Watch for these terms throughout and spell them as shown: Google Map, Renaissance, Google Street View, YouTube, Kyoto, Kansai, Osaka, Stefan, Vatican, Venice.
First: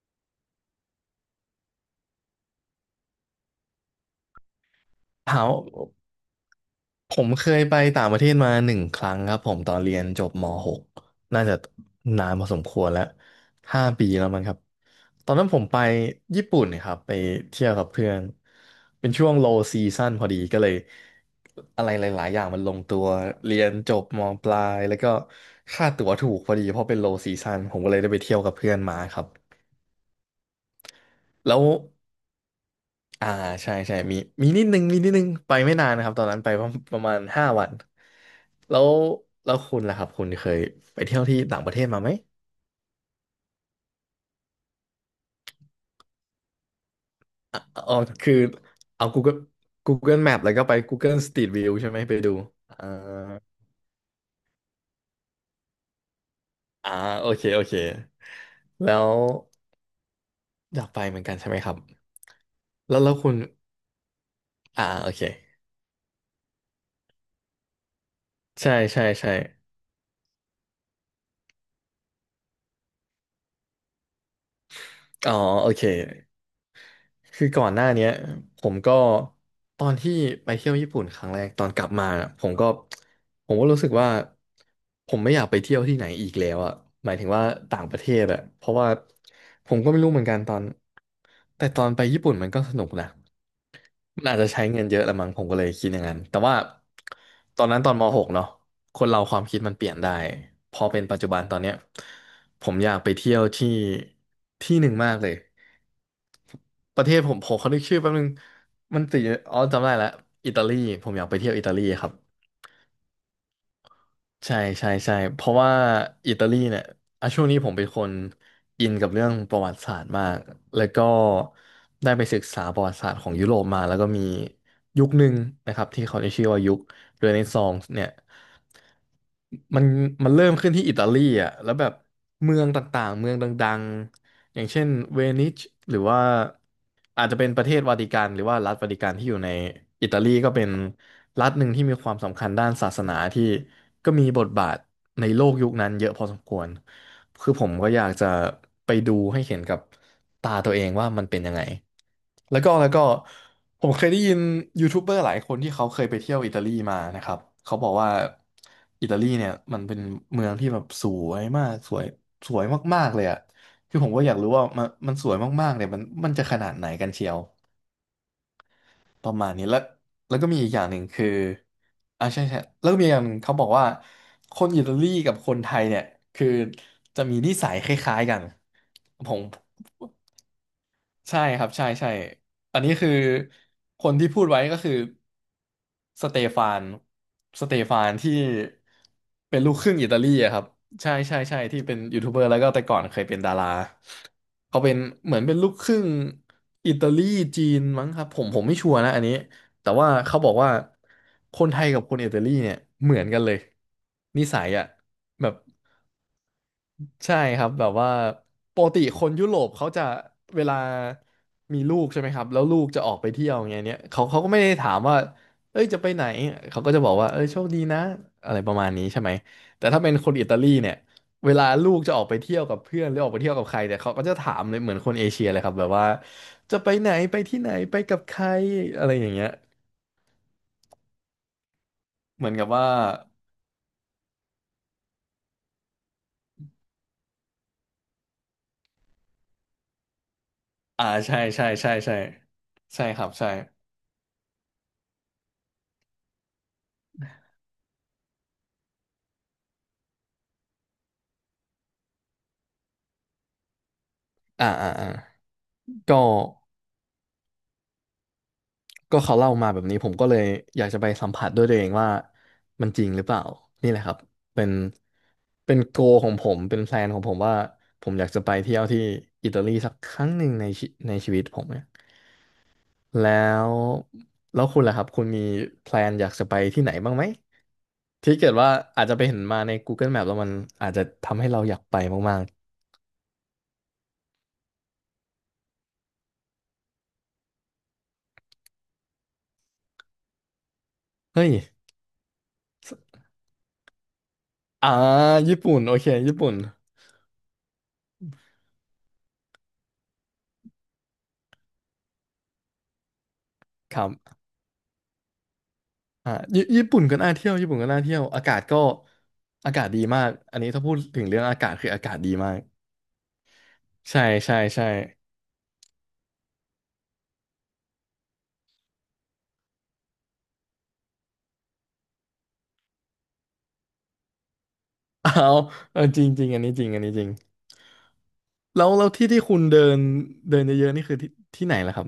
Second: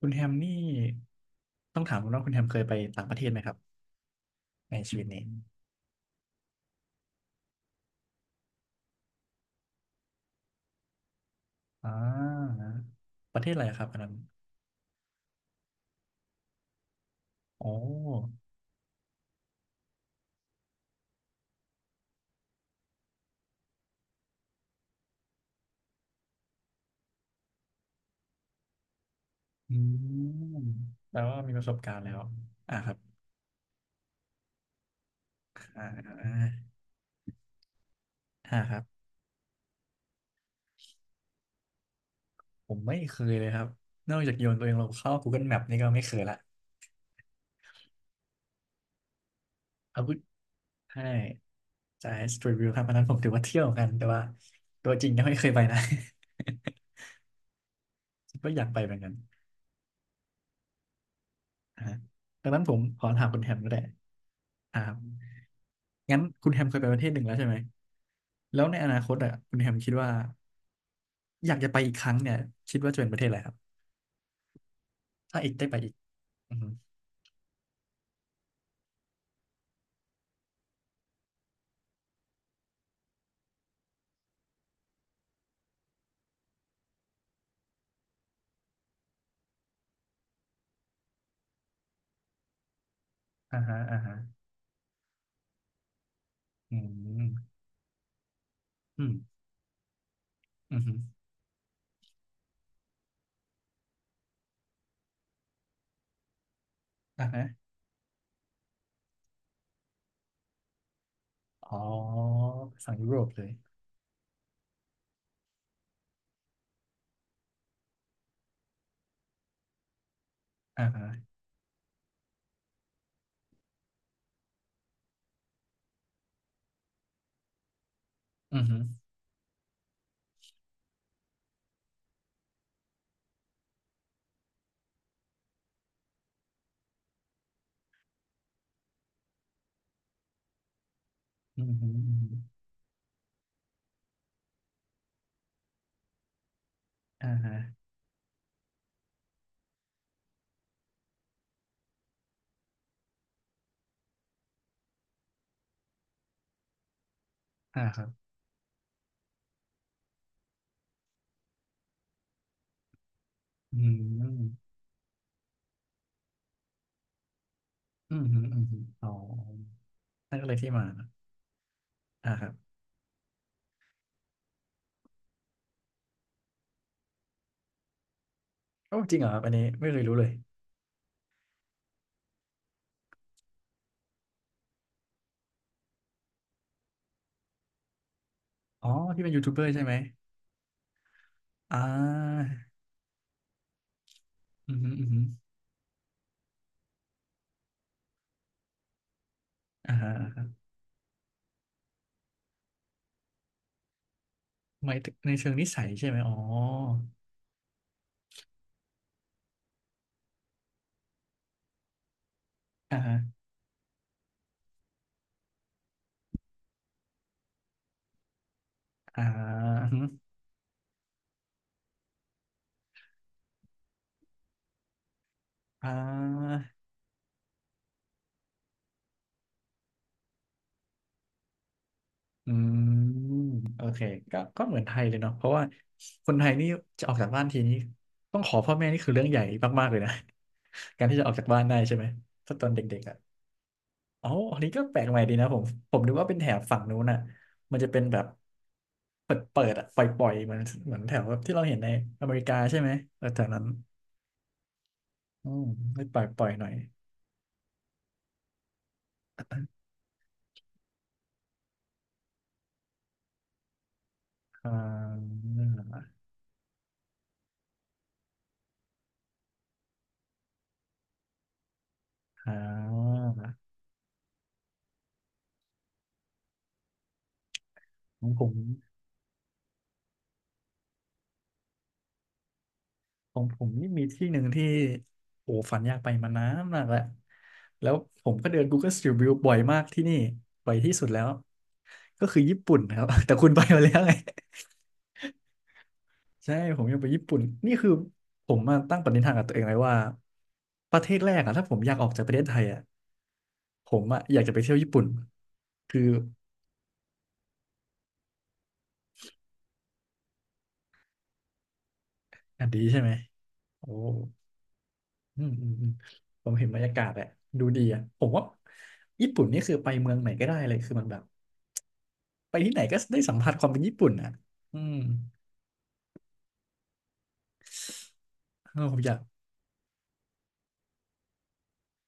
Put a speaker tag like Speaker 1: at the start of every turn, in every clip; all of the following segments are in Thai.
Speaker 1: คุณแฮมนี่ต้องถามคุณว่าคุณแฮมเคยไปต่างประเทศไหมครับในชีวิตนี้
Speaker 2: ถามว่าผมเคยไปต่างประเทศมา1 ครั้งครับผมตอนเรียนจบม .6 น่าจะ
Speaker 1: อ่
Speaker 2: นานพอสม
Speaker 1: า
Speaker 2: ควรแล้ว
Speaker 1: ประเทศอะไรค
Speaker 2: ห้า
Speaker 1: รับอัน
Speaker 2: ปี
Speaker 1: นั้น
Speaker 2: แล้วมั้งครับตอนนั้นผมไปญี่ปุ่นครับไป
Speaker 1: โอ้
Speaker 2: เที่ยวกับเพื่อนเป็นช่วง low season พอดีก็เลยอะไรหลายๆอย่างมันลงตัวเรียนจบมปลายแล้วก็ค่าตั๋วถูกพอดีเพราะเป็น low season ผมก็เลยได้ไปเที่ยวกับเพื่อนมาครับ
Speaker 1: อืมแปลว่ามี
Speaker 2: แล้
Speaker 1: ป
Speaker 2: ว
Speaker 1: ระสบการณ์แล้วอ่าครับ
Speaker 2: อ่าใช่ใช่มีมีนิดนึงมีนิดนึงไปไม่
Speaker 1: อ่
Speaker 2: นานนะครับตอนนั้น
Speaker 1: า
Speaker 2: ไปประมาณ5 วัน
Speaker 1: อ่าค
Speaker 2: แล้
Speaker 1: รับ
Speaker 2: วแล้วคุณล่ะครับคุณเคยไปเที่ยวที่ต่างประเทศมาไหม
Speaker 1: ผมไม่เคยเลยครับนอกจากโยนตัวเองลงเข้า Google Map นี่ก็ไม่เคยละ
Speaker 2: อ่ะอ๋อคือเอา Google
Speaker 1: เอาพูด
Speaker 2: Google Map แล้วก็ไป
Speaker 1: ใช่
Speaker 2: Google Street View ใช่ไหม
Speaker 1: จ่า
Speaker 2: ไป
Speaker 1: ย
Speaker 2: ดู
Speaker 1: Street View ครับ
Speaker 2: อ่า
Speaker 1: อันนั้นผมถือว่าเที่ยวกันแต่ว่าตัวจริงยังไม่เคยไปนะ
Speaker 2: อ่าโอเคโอเค
Speaker 1: ก็อยากไปเห
Speaker 2: แล้
Speaker 1: มือนกั
Speaker 2: ว
Speaker 1: น
Speaker 2: อยากไปเหมือนกันใช่ไหมครับ
Speaker 1: อ่าดังนั้นผม
Speaker 2: แล้
Speaker 1: ข
Speaker 2: ว
Speaker 1: อ
Speaker 2: แล้ว
Speaker 1: ถาม
Speaker 2: คุณ
Speaker 1: คุณแฮมก็ได้ครั
Speaker 2: อ่า
Speaker 1: บ
Speaker 2: โอเค
Speaker 1: งั้นคุณแฮมเคยไปประเทศหนึ่งแล้วใช่ไหมแล้ว
Speaker 2: ใช่
Speaker 1: ในอนา
Speaker 2: ใช่
Speaker 1: คตอ่ะ
Speaker 2: ใช่
Speaker 1: คุณแฮมคิดว่าอยากจะไปอีกครั้งเนี่ยคิดว่าจะเป็นประเทศอะไรครับ
Speaker 2: อ๋อ
Speaker 1: ถ้าอีกได้
Speaker 2: โอ
Speaker 1: ไป
Speaker 2: เค
Speaker 1: อีกอือฮึ
Speaker 2: คือก่อนหน้าเนี้ยผมก็ตอนที่ไปเที่ยวญี่ปุ่นครั้งแรกตอนกลับมาน่ะผมก็รู้สึกว่าผมไม่อยากไปเที่ยวที่ไหนอีกแล้วอ่ะหมายถึงว่าต่างประเทศอ่ะเพราะว่าผมก็ไม่รู้เหมือนกันตอนแต่ตอนไปญี่ปุ่นมันก็สนุกนะ
Speaker 1: อ่าฮะอ่าฮะ
Speaker 2: มันอาจจะใช้เงินเยอะละมั้งผมก็เลยคิดอย่างนั้นแต่ว่า
Speaker 1: อืม
Speaker 2: ตอนนั้นตอนม .6 เนาะค
Speaker 1: อื
Speaker 2: น
Speaker 1: ม
Speaker 2: เราความคิดมันเปลี่ยนได้พ
Speaker 1: อือ
Speaker 2: อ
Speaker 1: ฮึ
Speaker 2: เป็นปัจจุบันตอนเนี้ยผมอยากไปเที่ยวที่ที่หนึ่งมากเลย ประเทศ
Speaker 1: อ่า
Speaker 2: ผม
Speaker 1: ฮะ
Speaker 2: ผมขอนึกชื่อแป๊บนึงมันติดอยู่อ๋อจำได้แล้วอิตาลีผมอยากไปเที่ยวอิตา
Speaker 1: อ๋อ
Speaker 2: ลีครับ
Speaker 1: ฝั่งยุโรปเลย
Speaker 2: ใช่ใช่ใช่เพราะว่าอิตาลีเนี่ยอ่ะช่วงนี้ผมเป็นคนอินกับเรื่องประวัติศาสตร์มากแล้
Speaker 1: อ่า
Speaker 2: วก็
Speaker 1: ฮะ
Speaker 2: ได้ไปศึกษาประวัติศาสตร์ของยุโรปมาแล้วก็มียุคหนึ่งนะครับที่เขาได้ชื่อว่ายุคเรเนซองส์เนี่ย
Speaker 1: อือฮึ
Speaker 2: มันมันเริ่มขึ้นที่อิตาลีอ่ะแล้วแบบเมืองต่างๆเมืองดัง อย่างเช่นเวนิชหรือว่าอาจจะเป็นประเทศวาติกันหรือว่ารัฐวาติกันที่อยู่ในอิตาลีก็เป็นรัฐห
Speaker 1: อื
Speaker 2: นึ่ง
Speaker 1: อ
Speaker 2: ที่
Speaker 1: ฮึ
Speaker 2: มีค
Speaker 1: อื
Speaker 2: วา
Speaker 1: อ
Speaker 2: ม
Speaker 1: ฮึ
Speaker 2: สำคัญด้านศาสนาที่ก็มีบทบาทในโลกยุคนั้นเยอะพอสมควร
Speaker 1: อ่า
Speaker 2: คื
Speaker 1: ฮะ
Speaker 2: อผมก็อยากจะไปดูให้เห็นกับตาตัวเองว่ามันเป็นยังไงแล้วก็ผมเคยได้ยินยูทูบเบอร์หลายคนที่เขาเคยไปเที่ยวอิตาลีมานะครับเขา
Speaker 1: อ่า
Speaker 2: บอก
Speaker 1: ครับ
Speaker 2: ว่าอิตาลีเนี่ยมันเป็นเมืองที่แบบสวยมากสวยสวยมากๆเลยอะ
Speaker 1: อื
Speaker 2: คือผมก็อยากรู้ว่า
Speaker 1: ม
Speaker 2: มันสวยมากๆเนี่ยมันจะขนาดไหนกันเชียว
Speaker 1: อืมอฮึอืมอ๋อ
Speaker 2: ประมาณนี้แล้วแล้
Speaker 1: นั่
Speaker 2: ว
Speaker 1: นก็
Speaker 2: ก็
Speaker 1: เล
Speaker 2: มี
Speaker 1: ย
Speaker 2: อี
Speaker 1: ที่
Speaker 2: กอ
Speaker 1: มา
Speaker 2: ย่างหนึ่งคืออ่า
Speaker 1: อ่า
Speaker 2: ใช่
Speaker 1: ครับ
Speaker 2: ใช่แล้วก็มีอย่างหนึ่งเขาบอกว่าคนอิตาลีกับคนไทยเนี่ยคือจะมีนิสัยคล้ายๆกัน
Speaker 1: โอ้จริงเหร
Speaker 2: ผ
Speaker 1: อครับ
Speaker 2: ม
Speaker 1: อันนี้ไม่เคยรู้เลย
Speaker 2: ใช่ครับใช่ใช่อันนี้คือคนที่พูดไว้ก็คือสเตฟานสเตฟานที่
Speaker 1: อ๋อที่เป็นยูทูบ
Speaker 2: เป็
Speaker 1: เบ
Speaker 2: น
Speaker 1: อ
Speaker 2: ลู
Speaker 1: ร์
Speaker 2: ก
Speaker 1: ใช่
Speaker 2: ค
Speaker 1: ไหม
Speaker 2: รึ่งอิตาลีอะครับใช่ใช่ใช่
Speaker 1: อ่
Speaker 2: ที่เป็นยูทูบเบอ
Speaker 1: า
Speaker 2: ร์แล้วก็แต่ก่อนเคยเป็นดารา
Speaker 1: อืมอ
Speaker 2: เขา
Speaker 1: ฮึ
Speaker 2: เป็น
Speaker 1: อืมอฮึ
Speaker 2: เหมือนเป็นลูกครึ่งอิตาลีจีนมั้งครับผมไม่ชัวร์นะอันนี้ แต่
Speaker 1: อ่าฮะ
Speaker 2: ว่าเขาบอกว่าคนไทยกับคนอิตาลีเนี่ยเหมือนกันเลยนิสัยอ่ะ
Speaker 1: หมายถึงใน
Speaker 2: แบ
Speaker 1: เชิง
Speaker 2: บ
Speaker 1: นิสัยใช่ไหมอ๋อ
Speaker 2: ใช่ครับแบบว่าปกติคนยุโรปเขาจะเวลามีลูกใช่ไหมครับแล้วลูก
Speaker 1: อ่า
Speaker 2: จะออ
Speaker 1: ฮะ
Speaker 2: กไปเที่ยวอย่างเงี้ยเนี่ยเขาก็ไม่ได้ถามว่าเอ้ยจะไปไหนเขาก็จะบอกว่าเอ้ยโชคดีนะอะไรประมาณนี้ใช่
Speaker 1: อ่า
Speaker 2: ไหมแต่
Speaker 1: ฮึ
Speaker 2: ถ้าเป็นคนอิตาลีเนี่ยเวลาลูกจะออกไปเที่ยวกับเพื่อนหรือออกไปเที่ยวกับใครเนี่ยเขาก็จะถามเลยเหมือนคนเอเชียเลยครับแบ
Speaker 1: อ่
Speaker 2: บว่า
Speaker 1: า
Speaker 2: จะไปไหนไปที่ไหนไปกับใครอะไรอย่างเงี้ย เหมือ
Speaker 1: อื
Speaker 2: นกับว่า
Speaker 1: มโอเคก็ก็เหมือนไทยเลยเนาะเพราะว่าคนไทยนี่จะออกจากบ้านทีนี้ต้องขอพ่อแม่นี่คือเรื่องใหญ่มากๆเลยนะ กา
Speaker 2: อ่า
Speaker 1: รที่จะออก
Speaker 2: ใช่
Speaker 1: จากบ้าน
Speaker 2: ใช่
Speaker 1: ได้
Speaker 2: ใช่
Speaker 1: ใช่ไหม
Speaker 2: ใช่
Speaker 1: ถ้าตอนเด็ก
Speaker 2: ใช่
Speaker 1: ๆอ่ะ
Speaker 2: ครับ ใช่
Speaker 1: อ๋ออันนี้ก็แปลกใหม่ดีนะผมผมนึกว่าเป็นแถบฝั่งนู้นอ่ะมันจะเป็นแบบเปิดอ่ะปล่อยๆเหมือนแถวแบบที่เราเห็นในอเมริกาใช่ไหมเออแถวนั้น
Speaker 2: อ่าอ่าอ่า
Speaker 1: อืมไม่ป
Speaker 2: ก็
Speaker 1: ล่อยปล่อยหน่อย
Speaker 2: ก็เขาเล่ามาแบบนี้ ผมก็เลยอยากจะไปสัมผัสด้วยตัวเองว่า มันจริงหรือเปล่า นี่แหละครับ เป็
Speaker 1: อ่
Speaker 2: น
Speaker 1: า
Speaker 2: เป็นโกของผม เป็นแพลนของผมว่า ผมอยากจะไปเที่ยวที่ อิตาลีสักครั้งหนึ่งในวิตผมเนี่ย
Speaker 1: อ่า
Speaker 2: แล้ว แล้วคุณล่ะครับ คุณมีแพลนอยากจะไปที่ไหนบ้างไหม
Speaker 1: ของ
Speaker 2: ที่
Speaker 1: ผ
Speaker 2: เกิ
Speaker 1: ม
Speaker 2: ดว่าอาจจะไปเห็นมาใน Google Map แล้วมันอาจจะทำให้เราอยากไปมาก
Speaker 1: ของผมนี่มีที่หนึ่งที่โอ้ฝันอยากไปมานานมากแล้วแล้วผมก็เดิน Google Street View บ่อยมากที่นี่บ่อยที่สุดแล้ว
Speaker 2: ๆเฮ้ย
Speaker 1: ก็คือญี่ปุ่นนะครับ แต่คุณไปมาแล้วไง
Speaker 2: อ่าญี่ปุ่นโอเคญี่ ปุ่
Speaker 1: ใช่
Speaker 2: น
Speaker 1: ผมอยังไปญี่ปุ่นนี่คือผมมาตั้งปณิธานกับตัวเองไว้ว่าประเทศแรกอะถ้าผมอยากออกจากประเทศไทยอะผ
Speaker 2: ค
Speaker 1: ม
Speaker 2: รั
Speaker 1: อะอ
Speaker 2: บ
Speaker 1: ยากจะไปเที่ยวญี่ปุ่นคือ
Speaker 2: อ่าญี่ปุ่นก็น่าเที่ยวญี่ปุ่นก็น่าเที่ยวอากาศก็อากาศดีมากอันนี้ถ้าพูดถึงเรื่องอากาศคืออากาศดีมาก
Speaker 1: อันดีใช่ไหมโอ้
Speaker 2: ใช่ใช่ใช่
Speaker 1: อืมอืมอืมผมเห็นบรรยากาศแหละดูดีอ่ะผมว่าญี่ปุ่นนี่คือไปเมืองไหนก็ได้เลยคือมันแบบ ไปที่ไหนก็ได้สัมผัสความเป็นญี่ปุ่นอ่ะอืม
Speaker 2: เอาเอาจริงจริงอันนี้จริงอันนี้จริง
Speaker 1: เออ
Speaker 2: แล้ว
Speaker 1: ผม
Speaker 2: แล้
Speaker 1: อ
Speaker 2: ว
Speaker 1: ยาก
Speaker 2: ที่ที่คุณเดินเดินเยอะๆนี่คือที่ไหนล่ะครับ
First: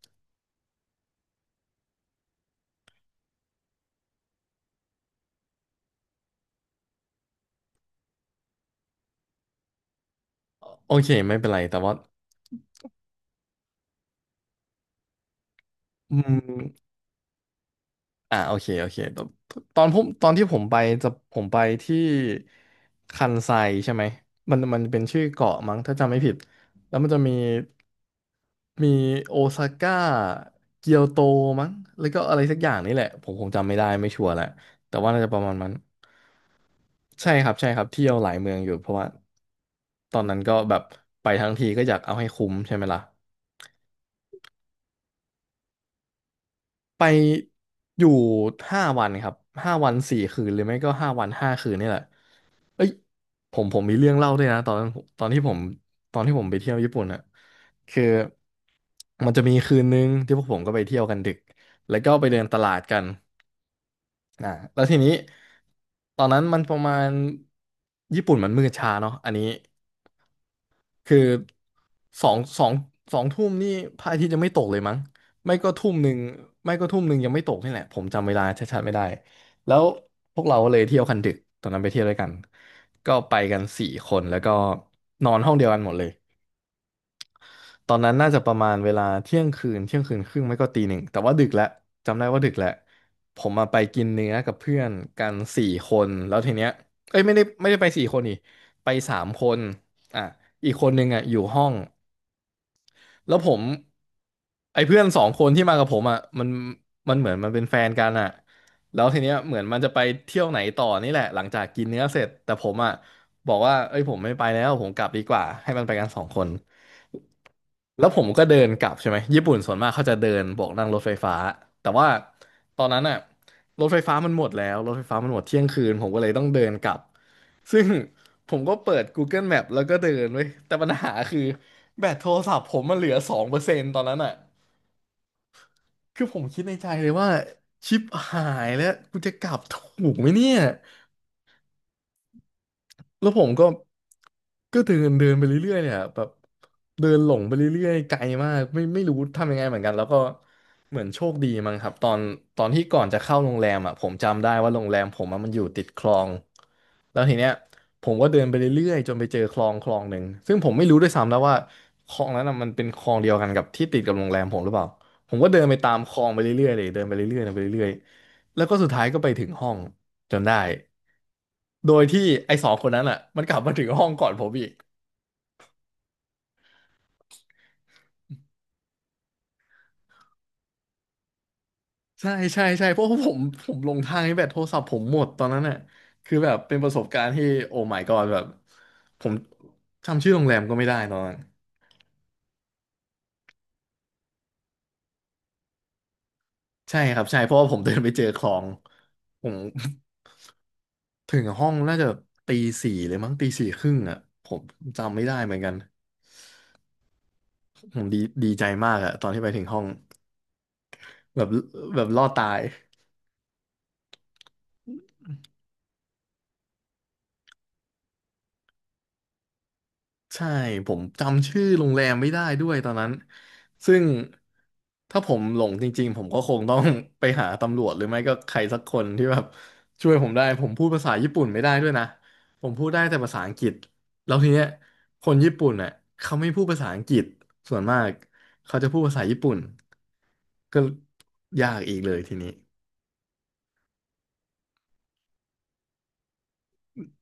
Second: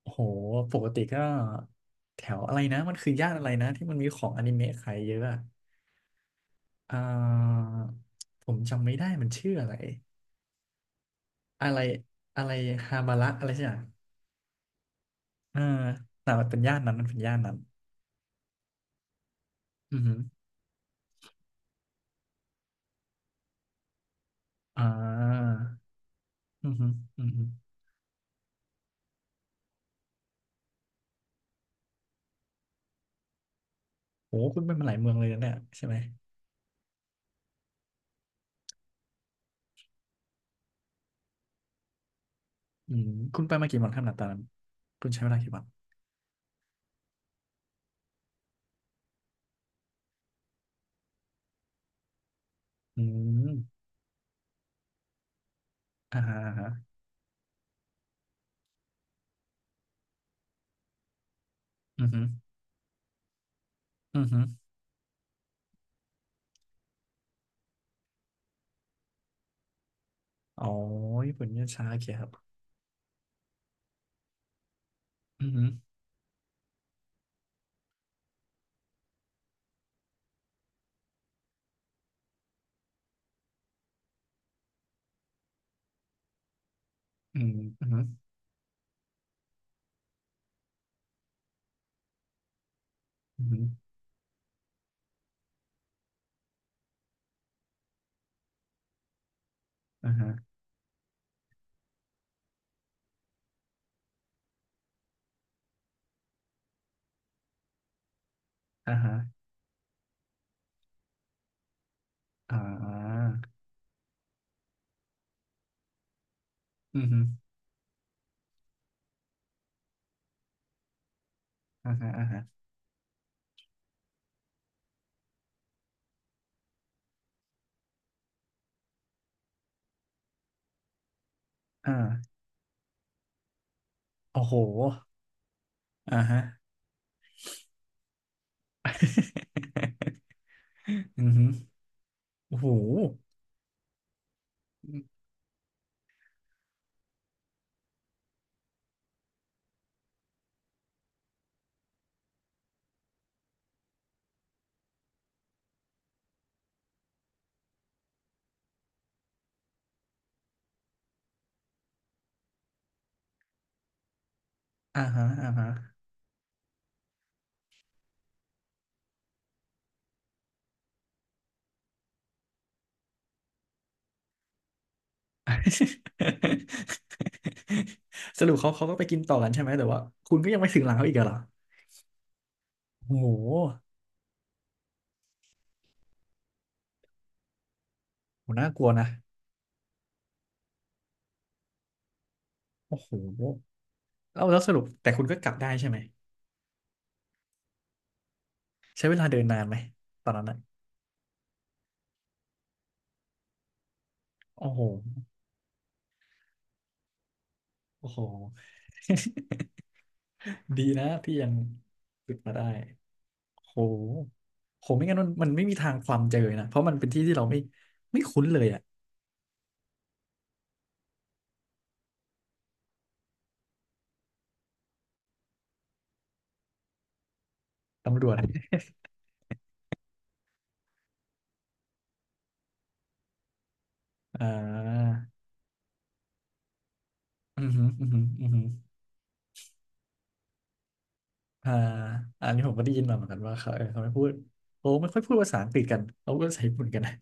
Speaker 1: โอ้โหปกติก็แถวอะไรนะมันคือย่านอะไรนะที่มันมีของอนิเมะขายเยอะอะอ่าผมจำไม่ได้มันชื่ออะไร
Speaker 2: โอเคไม่เป็นไร
Speaker 1: อะ
Speaker 2: แต่
Speaker 1: ไร
Speaker 2: ว่า
Speaker 1: อะไรฮาบาระอะไรใช่ไหมอ่า
Speaker 2: อื
Speaker 1: แต่
Speaker 2: ม
Speaker 1: มันเป็นย่านนั้น
Speaker 2: โอเคโอเค
Speaker 1: อือฮึ
Speaker 2: ตอนที่ผมไปผมไปที่คันไซใช่ไหมมันมั
Speaker 1: อ่
Speaker 2: นเป็นชื่อ
Speaker 1: า
Speaker 2: เกาะมั้งถ้าจำไม่ผิด
Speaker 1: อือฮึ
Speaker 2: แล้วมันจะ
Speaker 1: อือ
Speaker 2: มี
Speaker 1: ฮึ
Speaker 2: มีโอซาก้าเกียวโตมั้งแล้วก็อะไรสักอย่างนี่แหละผมคงจำไม่ได้ไม่ชัว
Speaker 1: โห
Speaker 2: ร์แหละ
Speaker 1: คุณไปมาหลา
Speaker 2: แต่
Speaker 1: ยเมื
Speaker 2: ว่า
Speaker 1: อง
Speaker 2: น่า
Speaker 1: เลย
Speaker 2: จะป
Speaker 1: นะ
Speaker 2: ระ
Speaker 1: เนี่
Speaker 2: มา
Speaker 1: ย
Speaker 2: ณนั้น
Speaker 1: ใช่ไหม
Speaker 2: ใช่ครับใช่ครับเที่ยวหลายเมืองอยู่เพราะว่าตอนนั้นก็แบบไปทั้งทีก็อยากเอาให้คุ้มใช่ไหม
Speaker 1: อื
Speaker 2: ล่ะ
Speaker 1: มคุณไปมากี่วันครับหนาตอนนั้นคุณใช้เวลากี่วัน
Speaker 2: ไปอยู่5 วันครับห้าวัน4 คืนหรือไม่ก็ห้าวัน5 คืนนี่แหละเอ้ย
Speaker 1: อื
Speaker 2: ผมผ
Speaker 1: ม
Speaker 2: มมีเรื่องเล่าด้วยนะตอนนั้นตอนที่ผมตอ
Speaker 1: อ่า
Speaker 2: นที่
Speaker 1: ฮะ
Speaker 2: ผม
Speaker 1: อ่า
Speaker 2: ไปเที่ยวญี่
Speaker 1: ฮะ
Speaker 2: ปุ่นอะคือมันจะมีคืนนึงที่พวกผมก็ไปเที่ยวกันดึกแล้ว
Speaker 1: อือ
Speaker 2: ก็
Speaker 1: ฮึ
Speaker 2: ไปเดินตลาดกัน
Speaker 1: อือฮึ
Speaker 2: อ่าแล้วทีนี้ตอนนั้นมันประมาณญี่ปุ่นมันมืดช้าเนาะอันนี้
Speaker 1: อ๋อ
Speaker 2: คือ
Speaker 1: ญี่ปุ่นเนี่ยช้าโอเคค
Speaker 2: ส
Speaker 1: รั
Speaker 2: อง
Speaker 1: บ
Speaker 2: สองสองทุ่มนี่พระอาทิตย์ยังไม่ตกเลยมั้ง
Speaker 1: อือ
Speaker 2: ไม่
Speaker 1: หือ
Speaker 2: ก็ทุ่มหนึ่งไม่ก็ทุ่มหนึ่งยังไม่ตกนี่แหละผมจำเวลาชัดๆไม่ได้แล้วพวกเราก็เลยเที่ยวคันดึกตอนนั้นไปเที่ยวด้วยกันก็ไปกันสี่คนแล้วก็นอนห้องเดียวกันหมดเลย
Speaker 1: อืมอือ
Speaker 2: ตอ
Speaker 1: หื
Speaker 2: น
Speaker 1: อ
Speaker 2: นั้นน่าจะประมาณเวลาเที่ยงคืนเที่ยงคืนครึ่งไม่ก็ตีหนึ่งแต่ว่าดึกแล้วจำได้ว่าดึกแล้วผ
Speaker 1: อือ
Speaker 2: ม
Speaker 1: หือ
Speaker 2: มาไปกินเนื้อกับเพื่อนกันสี่คนแล้วทีเนี้ยเอ้ยไม่ได้ไปสี่คนนี่ไป3 คน
Speaker 1: อ่า
Speaker 2: อ่ะ
Speaker 1: ฮะ
Speaker 2: อีกคนนึงอ่ะอยู่ห้อง แล้วผมไอ้เพื่อนสองคนที่มากับผมอ่ะมันเหมือนมันเป็นแฟนกันอ่ะ
Speaker 1: อ่า
Speaker 2: แล้ว
Speaker 1: ฮะ
Speaker 2: ทีเนี้ยเหมือนมันจะไปเที่ยวไหนต่อนี่แหละหลังจากกินเนื้อเสร็จแต่
Speaker 1: อ่
Speaker 2: ผมอ่ะ
Speaker 1: า
Speaker 2: บอกว่าเอ้ยผมไม่ไปแล้วผมกลับดีกว่าให้มันไปกันสองคน
Speaker 1: อือหือ
Speaker 2: แล้วผมก็เดินกลับใช่ไหมญี่ปุ่นส่วนมากเขาจะเดินโบกนั่งรถไฟฟ้าแต่
Speaker 1: อ่า
Speaker 2: ว่า
Speaker 1: ฮะอ่าฮะ
Speaker 2: ตอนนั้นอ่ะรถไฟฟ้ามันหมดเที่ยงคืนผมก็เลยต้องเดินกลับ ซึ่ง ผมก็เปิด Google Map แล้วก็เดินเว้ยแต่ปัญหาคือแบตโท
Speaker 1: อ่า
Speaker 2: รศัพท์ผมมันเหลือ2%ตอนนั้นอ่ะ
Speaker 1: โอ้โหอ่า
Speaker 2: คือผ
Speaker 1: ฮะ
Speaker 2: มคิดในใจเลยว่าชิปหายแล้วกูจะกลับถูก ไหมเนี่ย
Speaker 1: อือหือโอ้โห
Speaker 2: แล้วผมก็เดินเดินไปเรื่อยๆเนี่ยแบบเดินหลงไปเรื่อยๆไกลมากไม่รู้ทำยังไงเหมือนกันแล้วก็เหมือนโชคดีมั้งครับตอนที่ก่อนจะเข้าโรงแรมอ่ะผมจำได้ว่าโรงแรมผมอะมันอยู่ติดคลองแล้วทีเนี้ยผมก็เดินไปเรื่อยๆจนไปเจอคลองคลองหนึ่งซึ่งผมไม่รู้ด้วยซ้ำแล้วว่าคลองนั้นอ่ะมันเป็นคลองเดียวกันกับที่ติดกับโรงแรมผมหรือเปล่า
Speaker 1: อ่าฮะ
Speaker 2: ผมก็
Speaker 1: อ่า
Speaker 2: เดิ
Speaker 1: ฮะ
Speaker 2: นไปตามคลองไปเรื่อยๆเลยเดินไปเรื่อยๆเดินไปเรื่อยๆแล้วก็สุดท้ายก็ไปถึงห้องจนได้ โดยที่ไอ้สองคนนั้นอ่ะมันกลับมาถึงห้องก่อนผมอีก
Speaker 1: สรุปเขาก็ไปกินต่อกันใช่ไหมแต่ว่าคุณก็ยังไม่ถึงหลังเขาอีกเหรอ
Speaker 2: ใช่ใช่ใช่เพราะ
Speaker 1: โอ้
Speaker 2: ว่า
Speaker 1: โ
Speaker 2: ผม
Speaker 1: ห
Speaker 2: ผมลงทางให้แบตโทรศัพท์ผมหมดตอนนั้นน่ะคือแบบเป็นประสบการณ์ที่โอ้ my god แบบ
Speaker 1: โหน่ากลัวนะ
Speaker 2: ผมจำชื่อโรงแรมก็ไม่ได้ตอนนั้น
Speaker 1: โอ้โหแล้วสรุปแต่คุณก็กลับได้ใช่ไหม
Speaker 2: ใช่ครับใช่เพราะว่าผมเดินไปเจอคลอง
Speaker 1: ใช้เวลาเดิน
Speaker 2: ผม
Speaker 1: นานไหมตอนนั้นอ่ะ
Speaker 2: ถึงห้องน่าจะตีสี่เลยมั้งตีสี่ครึ่งอ่ะผม
Speaker 1: โอ้โห
Speaker 2: จำไม่ได้เหมือนกันผม
Speaker 1: โอ้โห
Speaker 2: ดีใจมากอะตอนที่ไปถึงห้อง
Speaker 1: ดีนะที่
Speaker 2: แบ
Speaker 1: ยั
Speaker 2: บ
Speaker 1: ง
Speaker 2: แบบรอด
Speaker 1: ฝึก
Speaker 2: ตา
Speaker 1: มา
Speaker 2: ย
Speaker 1: ได้โหโหไม่งั้นมันไม่มีทางความเจอนะเพราะมันเป็นที่ที่เราไม่คุ้นเลยอะ
Speaker 2: ใช่ผมจำชื่อโรงแรมไม่ได้ด้วยตอนนั้นซึ่งถ้าผมหลงจริงๆผมก็คงต้อง ไปหาตำรวจหรือไม่
Speaker 1: ตำรว
Speaker 2: ก็
Speaker 1: จ
Speaker 2: ใครสักคนที่แบบช่วยผมได้ผมพูดภาษาญี่ปุ่นไม่ได้ด้วยนะผมพูดได้แต่ภาษาอังกฤษแล้ว
Speaker 1: อ่
Speaker 2: ทีเนี้ย
Speaker 1: า
Speaker 2: คนญี่ปุ่นเน่ะเขาไม่พูดภาษาอังกฤษ
Speaker 1: อือ
Speaker 2: ส่ว
Speaker 1: หื
Speaker 2: น
Speaker 1: อ
Speaker 2: มา
Speaker 1: อือ
Speaker 2: ก
Speaker 1: หืออือหือ
Speaker 2: เขาจะพูดภาษาญี่ปุ่นก็ยา
Speaker 1: อ่า
Speaker 2: กอีกเลยที
Speaker 1: อั
Speaker 2: นี้
Speaker 1: นนี้ผมก็ได้ยินมาเหมือนกันว่าเขาเออเขาไม่พูดโอ้ไม่ค่อยพูดภาษาอังกฤษกันเขาก็ใช้ญี่ปุ่นกันนะ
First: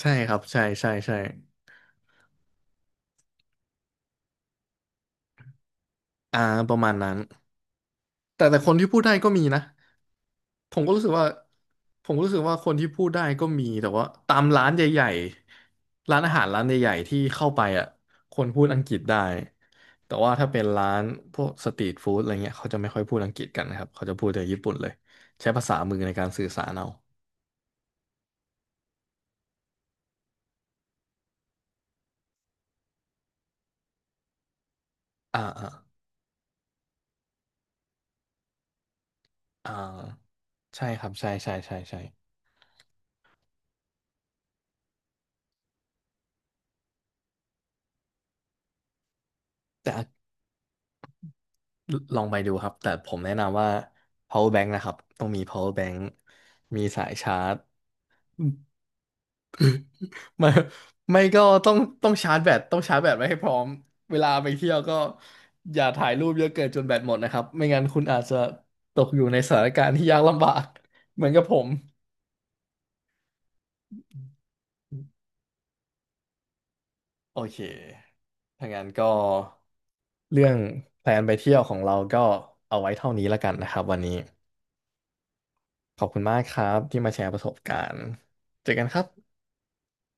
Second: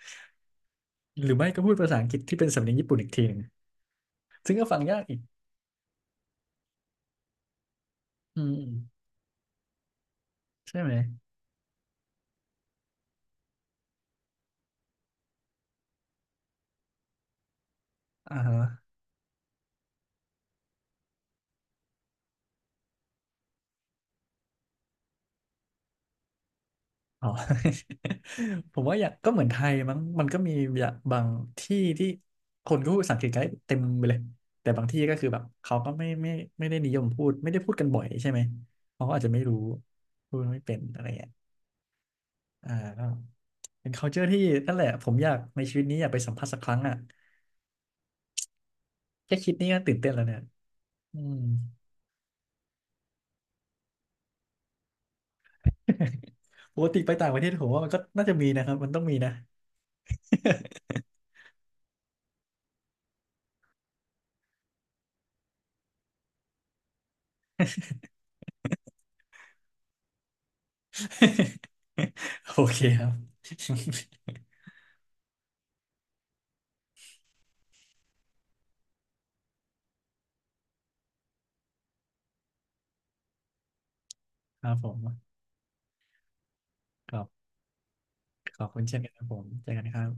Speaker 2: ใช่ครับใช่ใช่ใช่
Speaker 1: หรือไม่ก็พูดภาษาอังกฤษที่เป็นสำเนียงญี่ปุ่นอีกทีหนึ่งซึ่งก็ฟังยากอีก
Speaker 2: อ่าประมาณนั้น
Speaker 1: อื
Speaker 2: แต่
Speaker 1: ม
Speaker 2: แต่คนที่พูดได้ก็มีนะ ผ
Speaker 1: ใช่
Speaker 2: ม
Speaker 1: ไห
Speaker 2: ก็
Speaker 1: ม
Speaker 2: รู้สึกว่าผมก็รู้สึกว่าคนที่พูดได้ก็มีแต่ว่าตามร้านใหญ่ๆร้านอาหารร้านใหญ่ๆที่เข้าไปอ่ะ
Speaker 1: อ่า
Speaker 2: คน
Speaker 1: ฮะ
Speaker 2: พูดอังกฤษได้แต่ว่าถ้าเป็นร้านพวกสตรีทฟู้ดอะไรเงี้ยเขาจะไม่ค่อยพูดอังกฤษกันนะครับเขาจะพูดแต่ญี่ปุ่นเลยใช้ภาษามือในการสื่อสารเอา
Speaker 1: อ๋อ ผมว่าอย่างก็เหมือนไทยมั้งมันก็มีอย่างบางที่ที่คนก็พูดภาษาอังกฤษกันได้เต็มไปเลยแต่บางที่ก็คือแบ
Speaker 2: อ่า
Speaker 1: บ
Speaker 2: อ่า
Speaker 1: เขาก็ไม่ไม่ได้นิยมพูดไม่ได้พูดกันบ่อยใช่ไหมเขาก็อาจจะไม่รู้
Speaker 2: อ่า
Speaker 1: พูดไม่เป็น
Speaker 2: ใช่
Speaker 1: อะ
Speaker 2: ค
Speaker 1: ไรอ
Speaker 2: รับ
Speaker 1: ย่างเงี้
Speaker 2: ใช่
Speaker 1: ย
Speaker 2: ใช่ใช่ใช่
Speaker 1: อ่าก็เป็น culture ที่นั่นแหละผมอยากในชีวิตนี้อยากไปสัมผัสสักครั้งอ่ะแค่คิดนี่ก็
Speaker 2: แต่
Speaker 1: ตื่น
Speaker 2: อ่ะ
Speaker 1: เต้นแล้วเนี่ยอืม
Speaker 2: ลองไปดูครับแต่ผมแนะนำว่า power bank นะครับต้องมี power bank
Speaker 1: ป
Speaker 2: มี
Speaker 1: กติ
Speaker 2: สา
Speaker 1: ไป
Speaker 2: ย
Speaker 1: ต่าง
Speaker 2: ชา
Speaker 1: ประเทศ
Speaker 2: ร์จ
Speaker 1: ผมว่ามันก็น่าจะมีนะครับมันต้องมีนะ
Speaker 2: ไม่ไม่ก็ต้องชาร์จแบตต้องชาร์จแบตไว้ให้พร้อมเวลาไปเที่ยวก็อย่าถ่ายรูปเยอะเกินจนแบตหมดนะครับไม่งั้นคุณอาจจะตกอยู่ในสถานการณ์ที่ยากลำบาก เหมือนกับผม
Speaker 1: โอเคครับ
Speaker 2: โอเคถ้างั้นก็เรื่องแพลนไปเที่ยวของเราก็เอาไว้เท่านี้ละกันนะครับวันนี้
Speaker 1: ครับผม
Speaker 2: ขอบคุณมากครับที่มา
Speaker 1: ขอ
Speaker 2: แช
Speaker 1: บ
Speaker 2: ร์ประสบการณ์
Speaker 1: ขอ
Speaker 2: เจ
Speaker 1: บ
Speaker 2: อ
Speaker 1: คุ
Speaker 2: กั
Speaker 1: ณ
Speaker 2: นค
Speaker 1: เช่น
Speaker 2: รับ
Speaker 1: กันครับผมเจอกันครับ